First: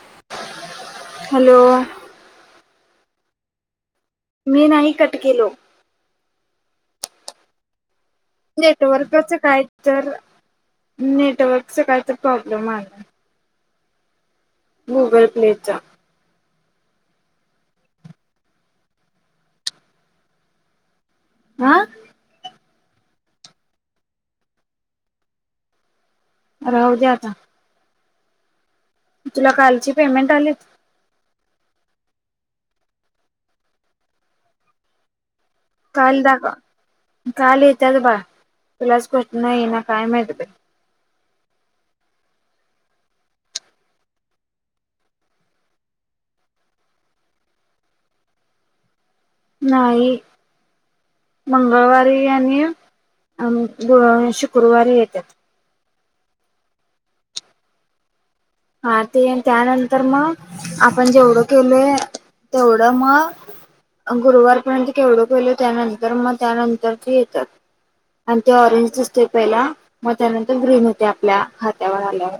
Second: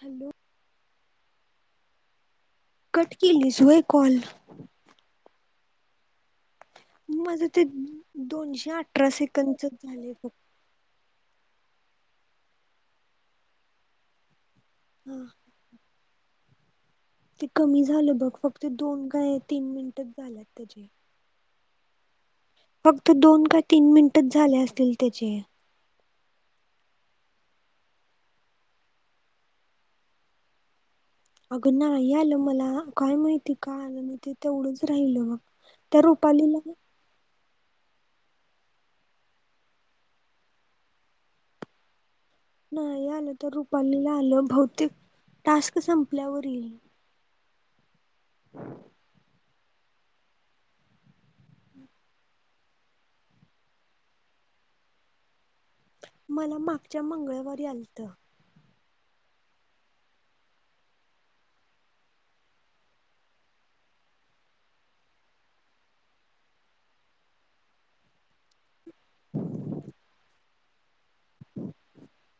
Hello hello cut केलीस व्हय? मी नाही कट केलो. माझं ते दोनशे अठरा नेटवर्कच काय कंदचच तर झालंय फ नेटवर्कच काही तर प्रॉब्लेम आहे ना हा गूगल प्लेचा ते कमी झालं बघ फक्त दोन काय तीन मिनिटच झालंत त्याचे. आं फक्त दोन का तीन मिनिटच झाले असतील त्याचे राहू द्या आता. तुला कालचे पेमेंट आलेत? अगं नाही आलं मला काय माहिती का आलं ते तेवढंच राहिल बघ. त्या काल रुपालीला [unintelligible] दाखव काल येतात बा तुलाच काय नाही ना काय माहित बाई. नाही आलं तर रुपालीला आलं भौतिक टास्क संपल्यावर येईल. हम [inaudible] नाहीय. मंगळवारी आणि अ [unintelligible] गु शुक्रवारी येतात मला मागच्या मंगळवारी यालत हा ते त्यानंतर मग आपण जेवढं केलं तेवढा म गुरुवारपर्यंत केवढू पेल त्यानंतर मग त्यानंतर ते येतात आणि ते ऑरेंज दिसते पहिला मग त्यानंतर ग्रीन होते आपल्या खात्यावर आल्यावर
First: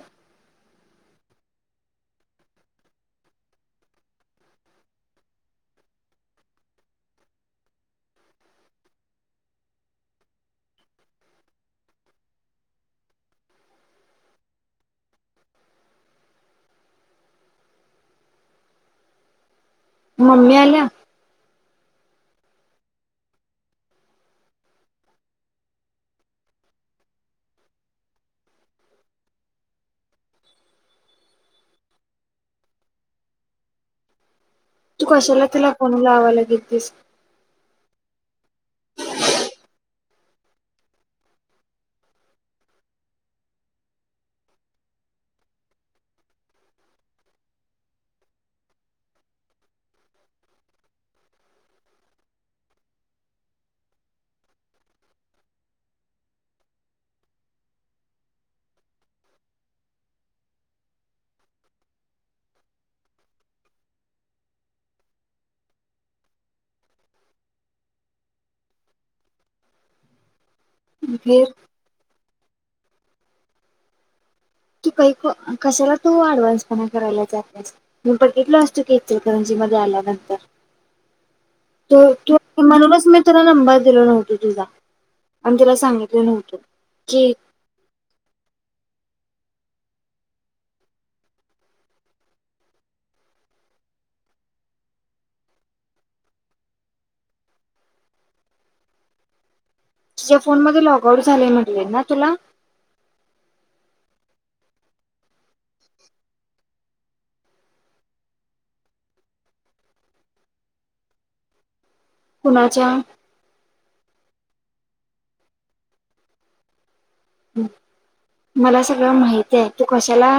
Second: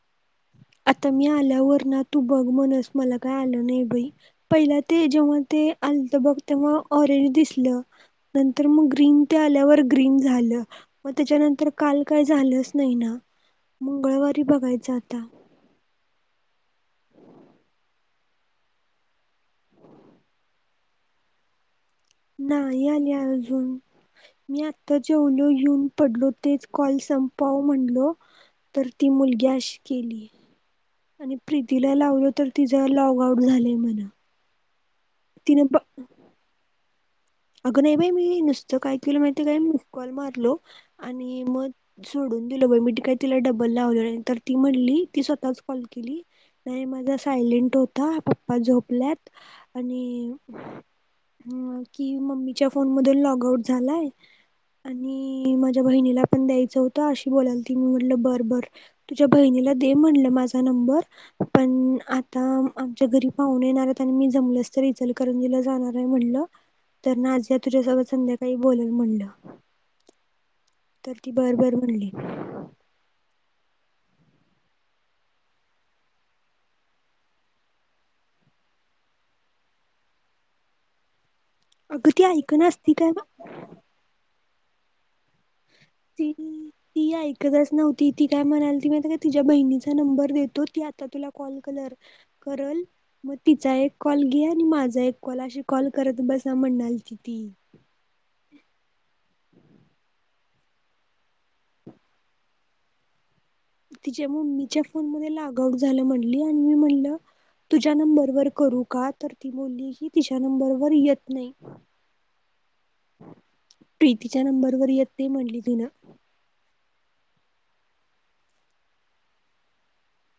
आता मी आल्या वरणा तू बघ म्हणस मला काय आलं नाही बाई पहिला ते जेव्हा ते आलं तर बघ ते म ऑरेंज दिसलं नंतर मग ग्रीन ते आल्यावर ग्रीन झालं मग त्याच्यानंतर काल काही झालंच नाही ना मंगळवारी बघायं आता ममीमी आल्या नाही आली अजून मी आत्ता जेवलो येऊन पडलो तेच कॉल संपाव म्हणलो तर ती मुलगीशी केली आणि प्रीतीला लावल तर तिचां लॉग आउट झालंय म्हणा तू कशाला तिला फोन लावायला गेलतीस. अगं नाही बाई मी नुसतं काय केलं माहितीय काय मग. कॉल मारलो आणि मग सोडून दिल मी काय तिला डबल लावलं तर ती म्हटली. ती स्वतःच कॉल केली. नाही माझा सायलेंट होता पप्पा झोपल्यात आणि ह कि मम्मीच्या फोन मधून लॉग आउट झालाय. आणि माझ्या बहिणीला पण द्यायचं होतं अशी बोलाल ती मी म्हटलं बर बर तुझ्या बहिणी दे म्हल माजा नंबर पण आता आमच्या घरी पाहूने येनार आहेत आणी मी जमल तर त इचल करंजला जाणार आहे म्हणलं. तर ना आज या तुझ्यासोबत संध्याकाळी बोलाल म्हणलं तर ती फिर बर बर म्हणली. तू काही कशाला तू आडवान्स पणा करायला जत्यास मी भगितलो आसतो इचलकरंजी मध्ये आल्या नंतर [inaudible] त अगं ती तू ऐकनाच ती म्हणूनच काय मी तुला नंबर दिलो नव्हतो तुझा आणि तिला सांगितलं ती नव्हतं ती की ऐकतच नव्हती ती काय म्हणाल ती माहितेका तिच्या बहिनीचा नंबर देतो ती आता तुला कॉल करेल मग तिचा एक कॉल घे आणि माझा एक कॉल अशी कॉल करत बसा म्हणाल की ती. [inaudible] माझ्या फोन मधून लॉग आऊट झाला असं म्हटली होती ना ती तुला तिच्या मम्मीच्या फोन मध्ये लॉग आऊट झालं म्हणली आणि मी म्हणलं तुझ्या नंबरवरर करू का तर ती बोलली मुली ह तिच्या्या नंबरवर येत नाही. कुणाच्या तिच्या नंबरवरर येत नाही म्हणली तिनं. मला सगळं माहित आहे तू कशाला.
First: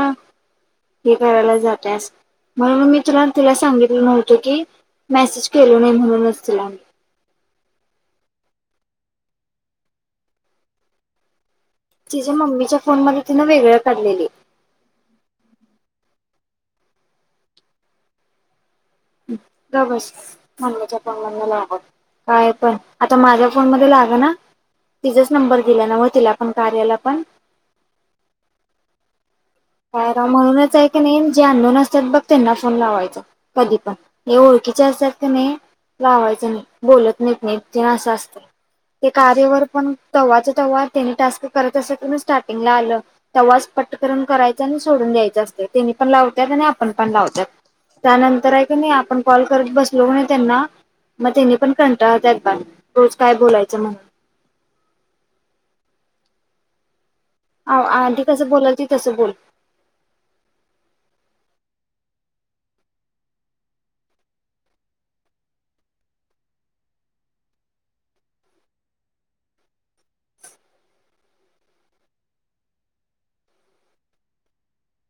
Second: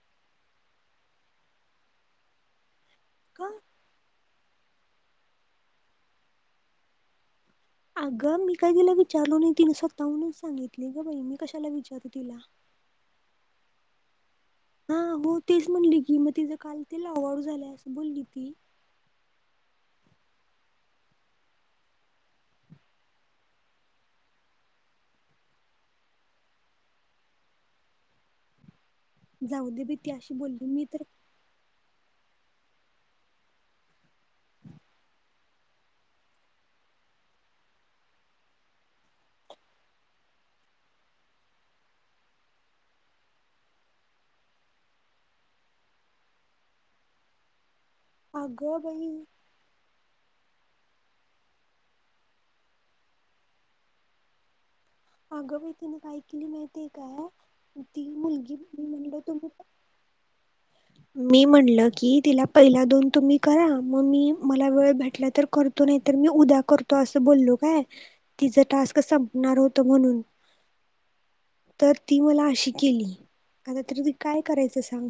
हे करायला जात्यास म्हणून मी. तुला का तुला सांगितलं नव्हतं की मेसेज केल नाही म्हणूनच तुला. अगं मी काही तिला विचारलो नाही तिन स्वतःहूनच सांगितले ग बाई मी कशाला विचारू तिला तिच्या मम्मीच्या फोन मध्ये तिनं वेगळं काढलेली. हा हो तेच म्हणली की मग तिचां काल तिलावाडू झालंय असं बोलली ती बघ चांगल्याच्या पंगना ला काय पण आता माझ्या फोन मध्ये लाग ना. तिचाच नंबर गेला ना म तिला पण कार्याला पण [inaudible] बाई ती हरा अशी बोलली म्हणूनच मी आहे की तर नाही जे आंधन असतात बघ त्यांना फोन लावायचा कधी पण हे ओळखीचे असतात का नाही. लावायचं नाही बोलत नाहीत नाही ना असं असतं ते कार्यवर पण तवाचं तवा त्यानी टास्क करत असत कनी स्टार्टिंगला आलं तवाच पट करून करायचं आणि सोडून द्यायचं असतंय त्यांनी पण लावत्यात आणि आपण पण लावत्यात. त्यानंतर आहे कि अगं नाही बाई आपण कॉल करत बसलो कि नाही त्यांना. मग तिने पण कंटाळा केलता रोज काय बोलायचं म्हणून अगं बाई तिने काय केली माहिती आहे काय. ती आधी कसं मुलगी बोलाल मी ती तसं म्हणलं बोल तुम्ही मी म्हणलं. कि तिला पहिला दोन तुम्ही करा मग मी मला वेळ भेटला तर करतो नाही तर मी उद्या करतो. असं बोललो काय तिचा टास्क संपणार होत म्हणून. तर ती मला अशी केली आता तरी ति काय करायचं सांग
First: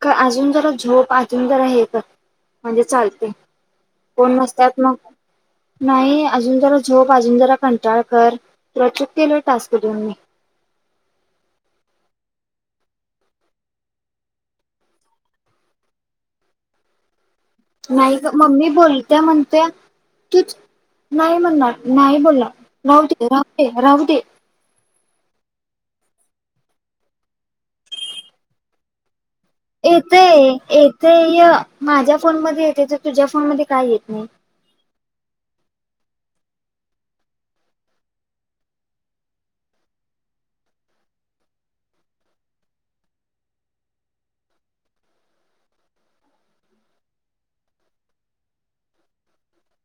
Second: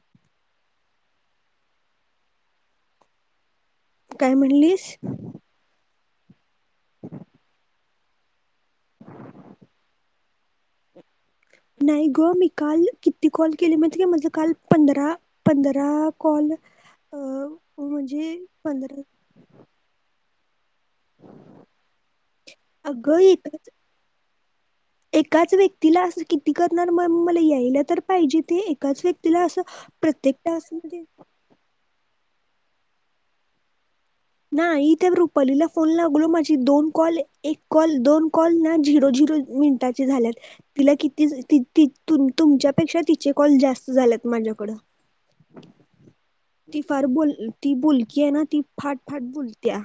का अजून जरा झोप अजून जरा हे कर म्हणजे चालतंय. काय कोण नसतात म्हणलीस मग. नाही अजून जरा झोप, अजून जरा कंटाळा कर तुला चूक केलोय टास्क देऊन मी [inaudible] नाही गं मी काल किती कॉल केले माहिती आहे काय माझे काल पंधरा पंधरा कॉल. अं. नाही गं मम्मी बोलत्या म्हणत्या तूच. नाही म्हणणार नाही बोलणार अगं राहूदे राहूदे एकाच राहूदे. एकाच व्यक्तीला असं किती करणार म मला यायला तर पाहिजे ते एकाच व्यक्ती. येतय, येतंय. माझ्या फोन मध्ये येतंय तर तुझ्या फोन मध्ये का येत. नाही इथे ग्रुप. पहिलीला फोन लागलो माझी दोन कॉल एक कॉल दोन कॉल ना झिरो झिरो मिनिटाचे झालेत. तिला किती ति ति तुम तुमच्यापेक्षा तिचे कॉल जास्त झाले आहेत माझ्याकड ती फार बुल ती बोलकी आहे ना ती. फाट फाट बोलत्या.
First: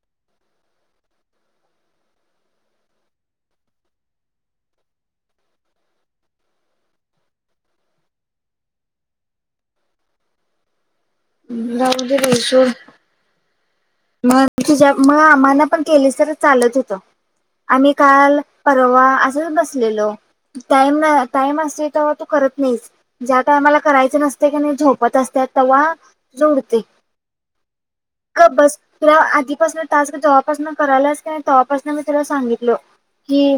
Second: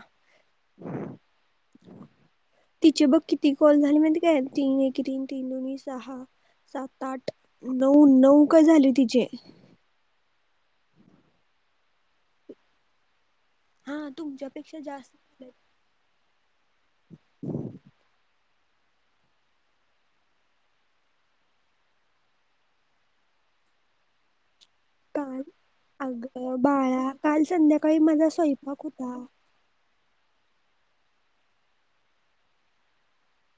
तिचे बघ किती कॉल झाले माहिती आहे काय तीन एके तीन तीन दोनी सहा. सात आठ नऊ नऊ कॉल झाले तिचे. हम्म, राहूदे बाई सोड. हा मग तुमच्यापेक्षा तुझ्या जास्त म झालेत. आम्हाना पण केलीसं तर चालत होत आम्ही काल परवा असचं बसलेलो टाइम नाही टाइम असतोय तेव्हा तू करत नाहीस ज्या टाइमा मला करायचं नसतंय कनी झोपत काल असत्या तवा अग जोडते बाळा काल संध्याकाळी माझा गप्प बस स्वयंपाक तू होता आधीपासन टास्क जव्हापासन कराल्यास कि नाही तवापासन मी तुला सांगितलो की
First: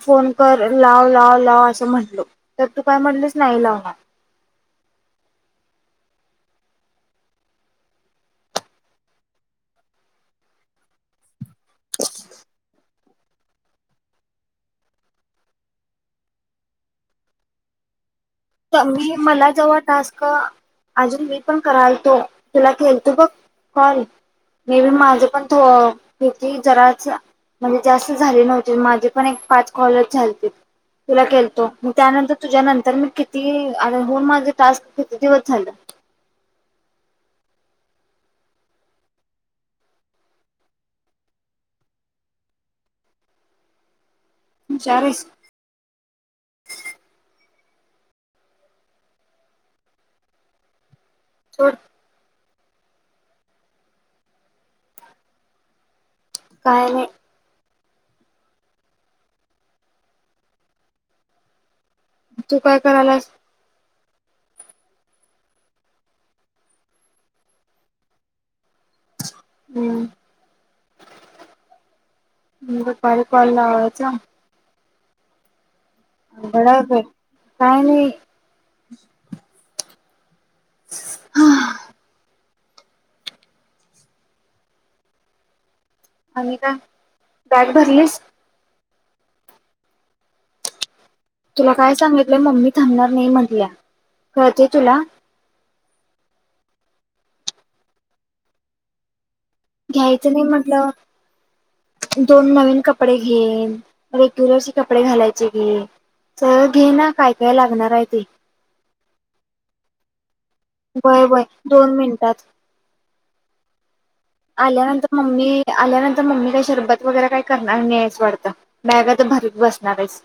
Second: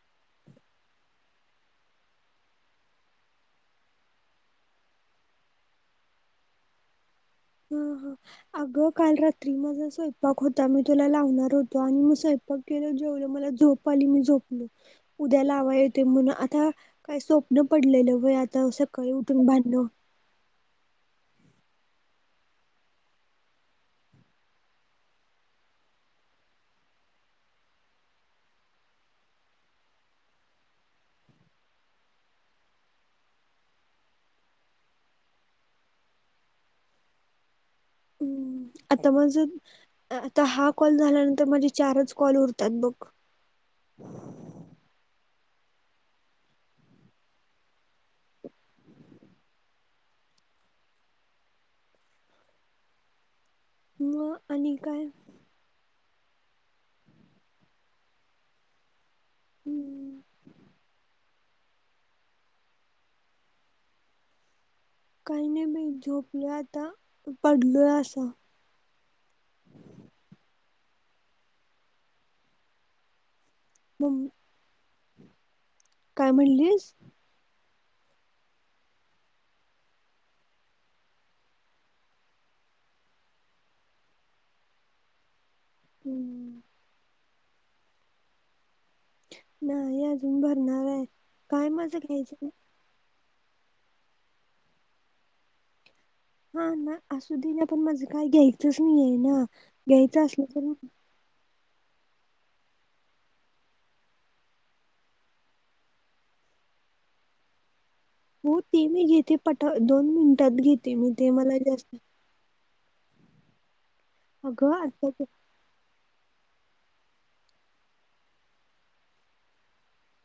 फोन कर लाव लाव लाव असं म्हटलो तर तू काय म्हंटलीस नाही लावणार [inaudible] हं हं अगं काल रात्री माझा स्वयंपाक होता मी तुला लावणार होत तो आणि म स्वयपाक केल्यावर झो जेवले म मला झोप आली मी झोपलो उद्या लावाय येतंय म्हणून आता काय स्वप्न पडलेलं वय आता सकाळी मी उठून मला जवा भांडणं टास्क अजून पण करालतो तुला केलतो बघ कॉल मे बी माझं पण थो कती जराचं म्हणजे जास्त झाले नव्हते माझे पण एक पाच कॉलचं झालते तुला केलतो मी त्यानंतर तुझ्या नंतर मी कि ती आता होऊन माझे टास्क किती दिवस झालं हम्म आता माझे अ आता हा कॉल झाल्यानंतर माझे चारचं कॉल उरतात बघ [inaudible] हुशार आहेस सोड मग आणि काय काय नाही हम्म. तु काय करायलास? काही नाही मी झोपले आता पडलो असं हम्म पणचा मग काय म्हणलीस? का नाही हा. हम्म आमिना बॅग भरलीस? नाही अजून भरणार आहे. तुला काय माझं घ्यायचं सांगितलं नाही. मम्मी थांबणार नाही म्हटल्या कळते तुला? हा ना असु दे ना पण माझ काही घ्यायचंच नाही ना घ्यायचं नाही असलं तर म्हटल्यावर दोन नवीन कपडे घे, रेग्युलरचे कपडे घालायचे घे तर घे ना काय काय लागणार हाय. हो ते मी घेते पटा दोन मिनिटात घेते मी वय ते वय मला जास्त दोन मिनिटात अगं आता आल्यानंतर मम्मी आल्यानंतर मम्मी कशी शरबत वगैरे काही करणार नाहीएस वाटतं, बॅगाच भरीत बसणार आहेस.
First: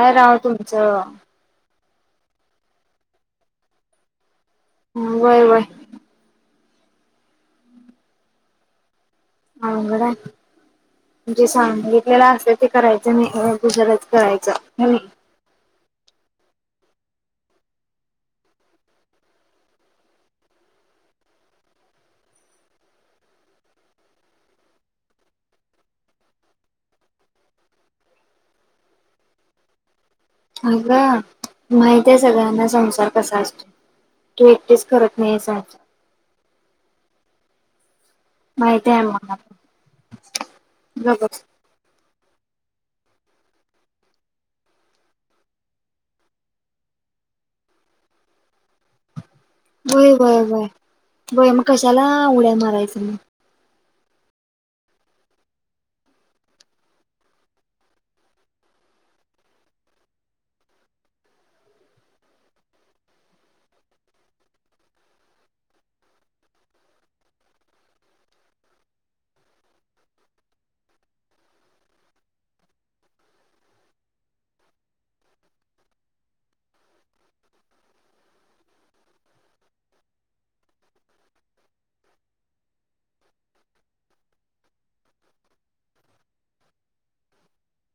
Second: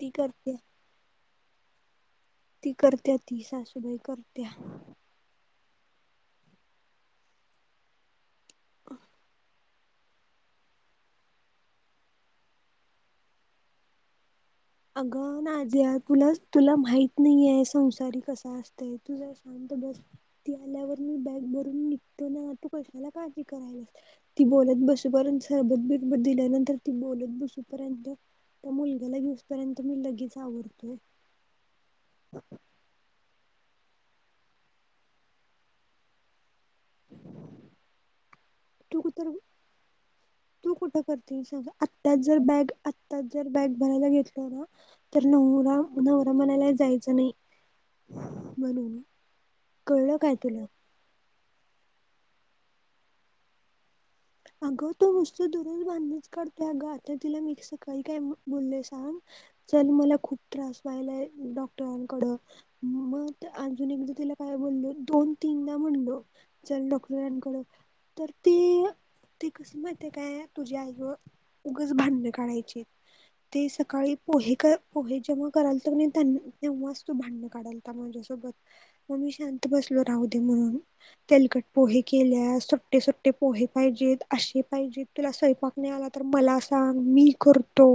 ती राव करत्या तुमचं ती करत्या ती सासूबाई करत्या व्हय व्हय [inaudible] अवघड हाय. जे सांगितल्याल असतंय ते करायचं नाही दुसरच करायचं. नाही अगं नाजीयाज! तुला तुला माहित नाहीये संसारी हा कसा असतोय तु जरा शांत बस ती आल्यावर मी बॅग भरून निघते ना तु कशाला काळजी करायल्यास ती बोलत बसेपर्यंत सरबत बिर बत दिल्यानंतर ती बोलत बसूपर्यंत त्या मुलगाला घेऊसपर्यंत मी लगेच अग आवरतोय माहित आहे सगळ्यांना संसार कसा असतो? तु एकटीस करत नाही ए संसार माहिती तु आहे तर मला पण तु कुठं करते गबस. सोड आत त्यात जर बॅग आताच जर बॅग भरायला घेतला ना तर नवरा नवरा म्हणायला जायचा जायचं नाही म्हणून व्हय कळलं काय व्हय तुला व्हय बाई मग कशाला उड्या मारायचं मग अगं तो नुसतं दररोज भाडणंच काढतोय अगं आता तिला मी सकाळी काय बोलले सांग? चल मला खूप त्रास व्हालाय, डॉक्टरांकड मग अजून एकदा तिला काय बोललो दोन, तीनदा म्हणलो, चल डॉक्टरांकड तर ते अ ते कसं माहितए काय तुझ्या आईवर उगच भांडण काढायची ते सकाळी पोहे पोहे जेव्हा करायलो तो कि नाही तेव्हाच तो भांडण काढायलता माझ्यासोबत मग मी शांत बसलो राहू दे म्हणून तेलकट पोहे केल्यास सुट्टे सुट्टे ते पोहे पाहिजेत असशी पाहिजे तुला स्वयंपाक नाही, आला तर मला सांग मी करतो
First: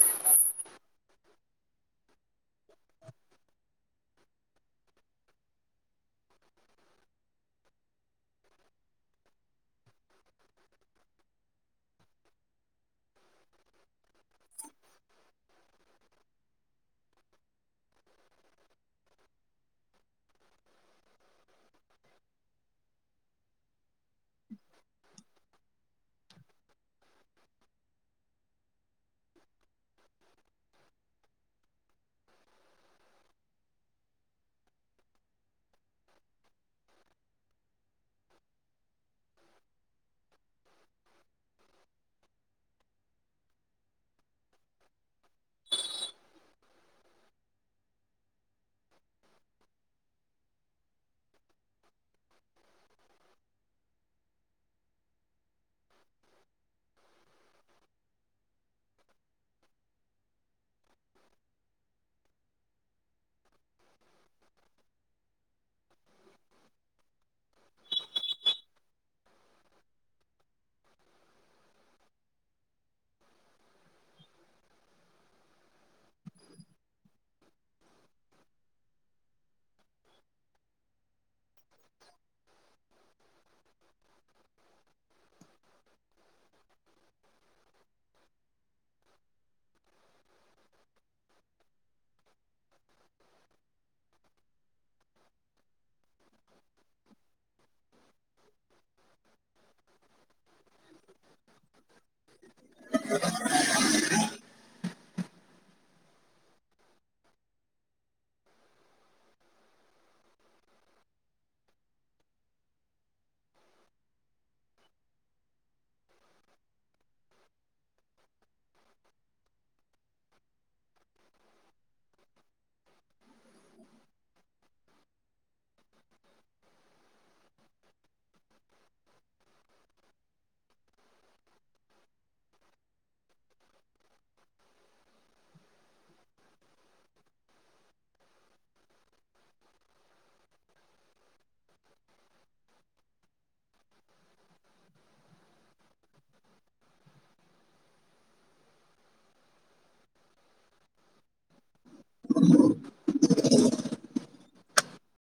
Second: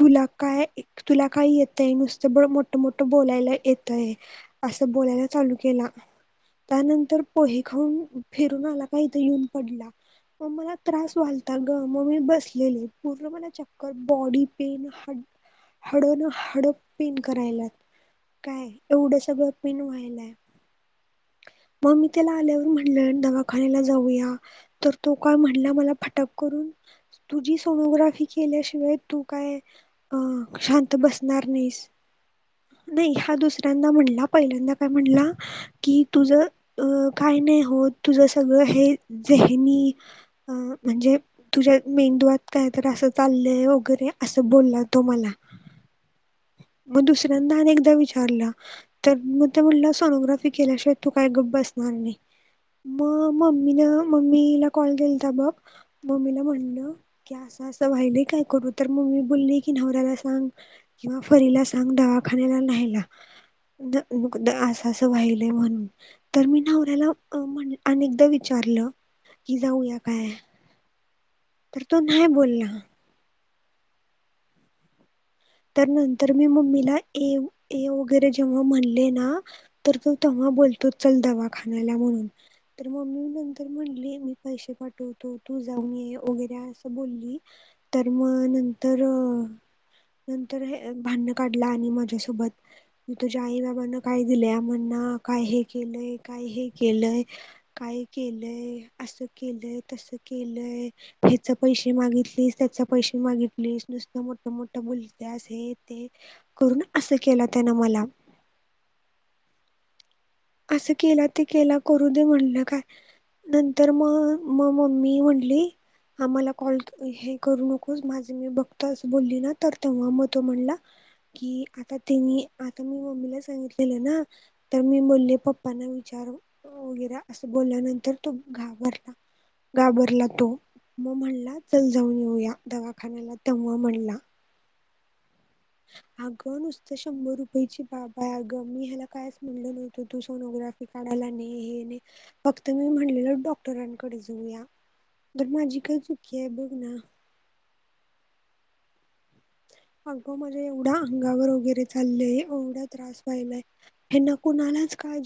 तुला काय तुला काय येतय नुसतं ब मोठ मोठं बोलायला येतय असं बोलायला चालू केला त्यानंतर पोहे खाऊन फिरून आला काय? इथ येऊन पडला मग मला त्रास व्हायलता ग मग मी बसलेले पूर्ण मला चक्कर बॉडी पेन ह हाडं न हाडं पेन करायल्यात काय एवढं सगळं पेन व्हायलाय मग मी त्याला आल्यावर म्हटलं दवाखान्याला जाऊया तर तो काय म्हणला मला फटाक करून तुझी सोनोग्राफी केल्याशिवाय तू काय अं शांत बसणार नाहीस. नाही हा दुसऱ्यांदा म्हणला पहिल्यांदा काय म्हणला की तुझ अ काय नाही होत तुझं सगळं हे जे हिनी अ म्हणजे तुझ्या मेंदवात काय तर असं चाललंय, वगैरे असं बोल्ला तो. मला. मग दुसऱ्यांदा अनेकदा विचारला तर मग ते म्हटलं, सोनोग्राफी केल्याशिवाय तू काय गप बस नार नाही म ममी न ममीला कॉल केेलता बघ मम्मीला म्हणल, की असं असं व्हायलय काय करू तर मम्मी बोलली की नवऱ्याला सांग किंवा फरीला सांग दवाखान्याला न्ह्यायला. असं असं वाहिलंय म्हणून, तर मी नवऱ्याला म्हणल अनेकदा विचारल. विचारलं कि जाऊया काय? तर तो नाह्य बोलला. तर नंतर मी मम्मीला ए ए वगैरे जेव्हा म्हणले, ना तर तो तेव्हा बोलतो चल दवाखान्याला म्हणून, तर मम्मी नंतर म्हंनली मी पैसे पाठवतो. तू जाऊन ये वगैरे असं बोलली तर मग नंतर अ नंतर हे भांडणं काढला आणि माझ्यासोबत, मी तुझ्या आई बाबान काय दिलंय म्हणा काय हे केलंय काय हे केलंय काय केलंय असं केलंय तसं केलं य ह्याचा पैसे मागितलीस, त्याचा पैसे मागितलीस नुसतं मोठ मोठं बोल त्यास हे ते, करून असं केलं त्यानं मला. असं केला ते केला करू दे म्हणलं काय. नंतर म मग मम्मी म्हणली आम्हाला कॉल हे करू नकोस माझी मी बघतो असं बोलली ना तर तेव्हा मग तो म्हणला कि आता त्यांनी, आता मी मम्मीला सांगितलेलं ना, तर मी बोलली पप्पांना विचार वगैरा असं बोलल्यानंतर तो घाबरला. घाबरला तो. मग म्हणला चल जाऊन येऊया दवाखान्याला, तेव्हा म्हणला. [unintelligible] अगं नुसतं शंभर रुपयेची बाब हाय अगं मी ह्याला कायच म्हणलं नव्हतं तू सोनोग्राफी काढा याला नाही हे नाही, फक्त मी म्हणलेलं डॉक्टरांकडे जाऊया. तर माझी काय चुकी आहे बघ ना? अगं म्हजे एवढा अंगावर वगैरे चाललंय एवढा त्रास व्हायलाय. ह्यांना कुणालाच काळजी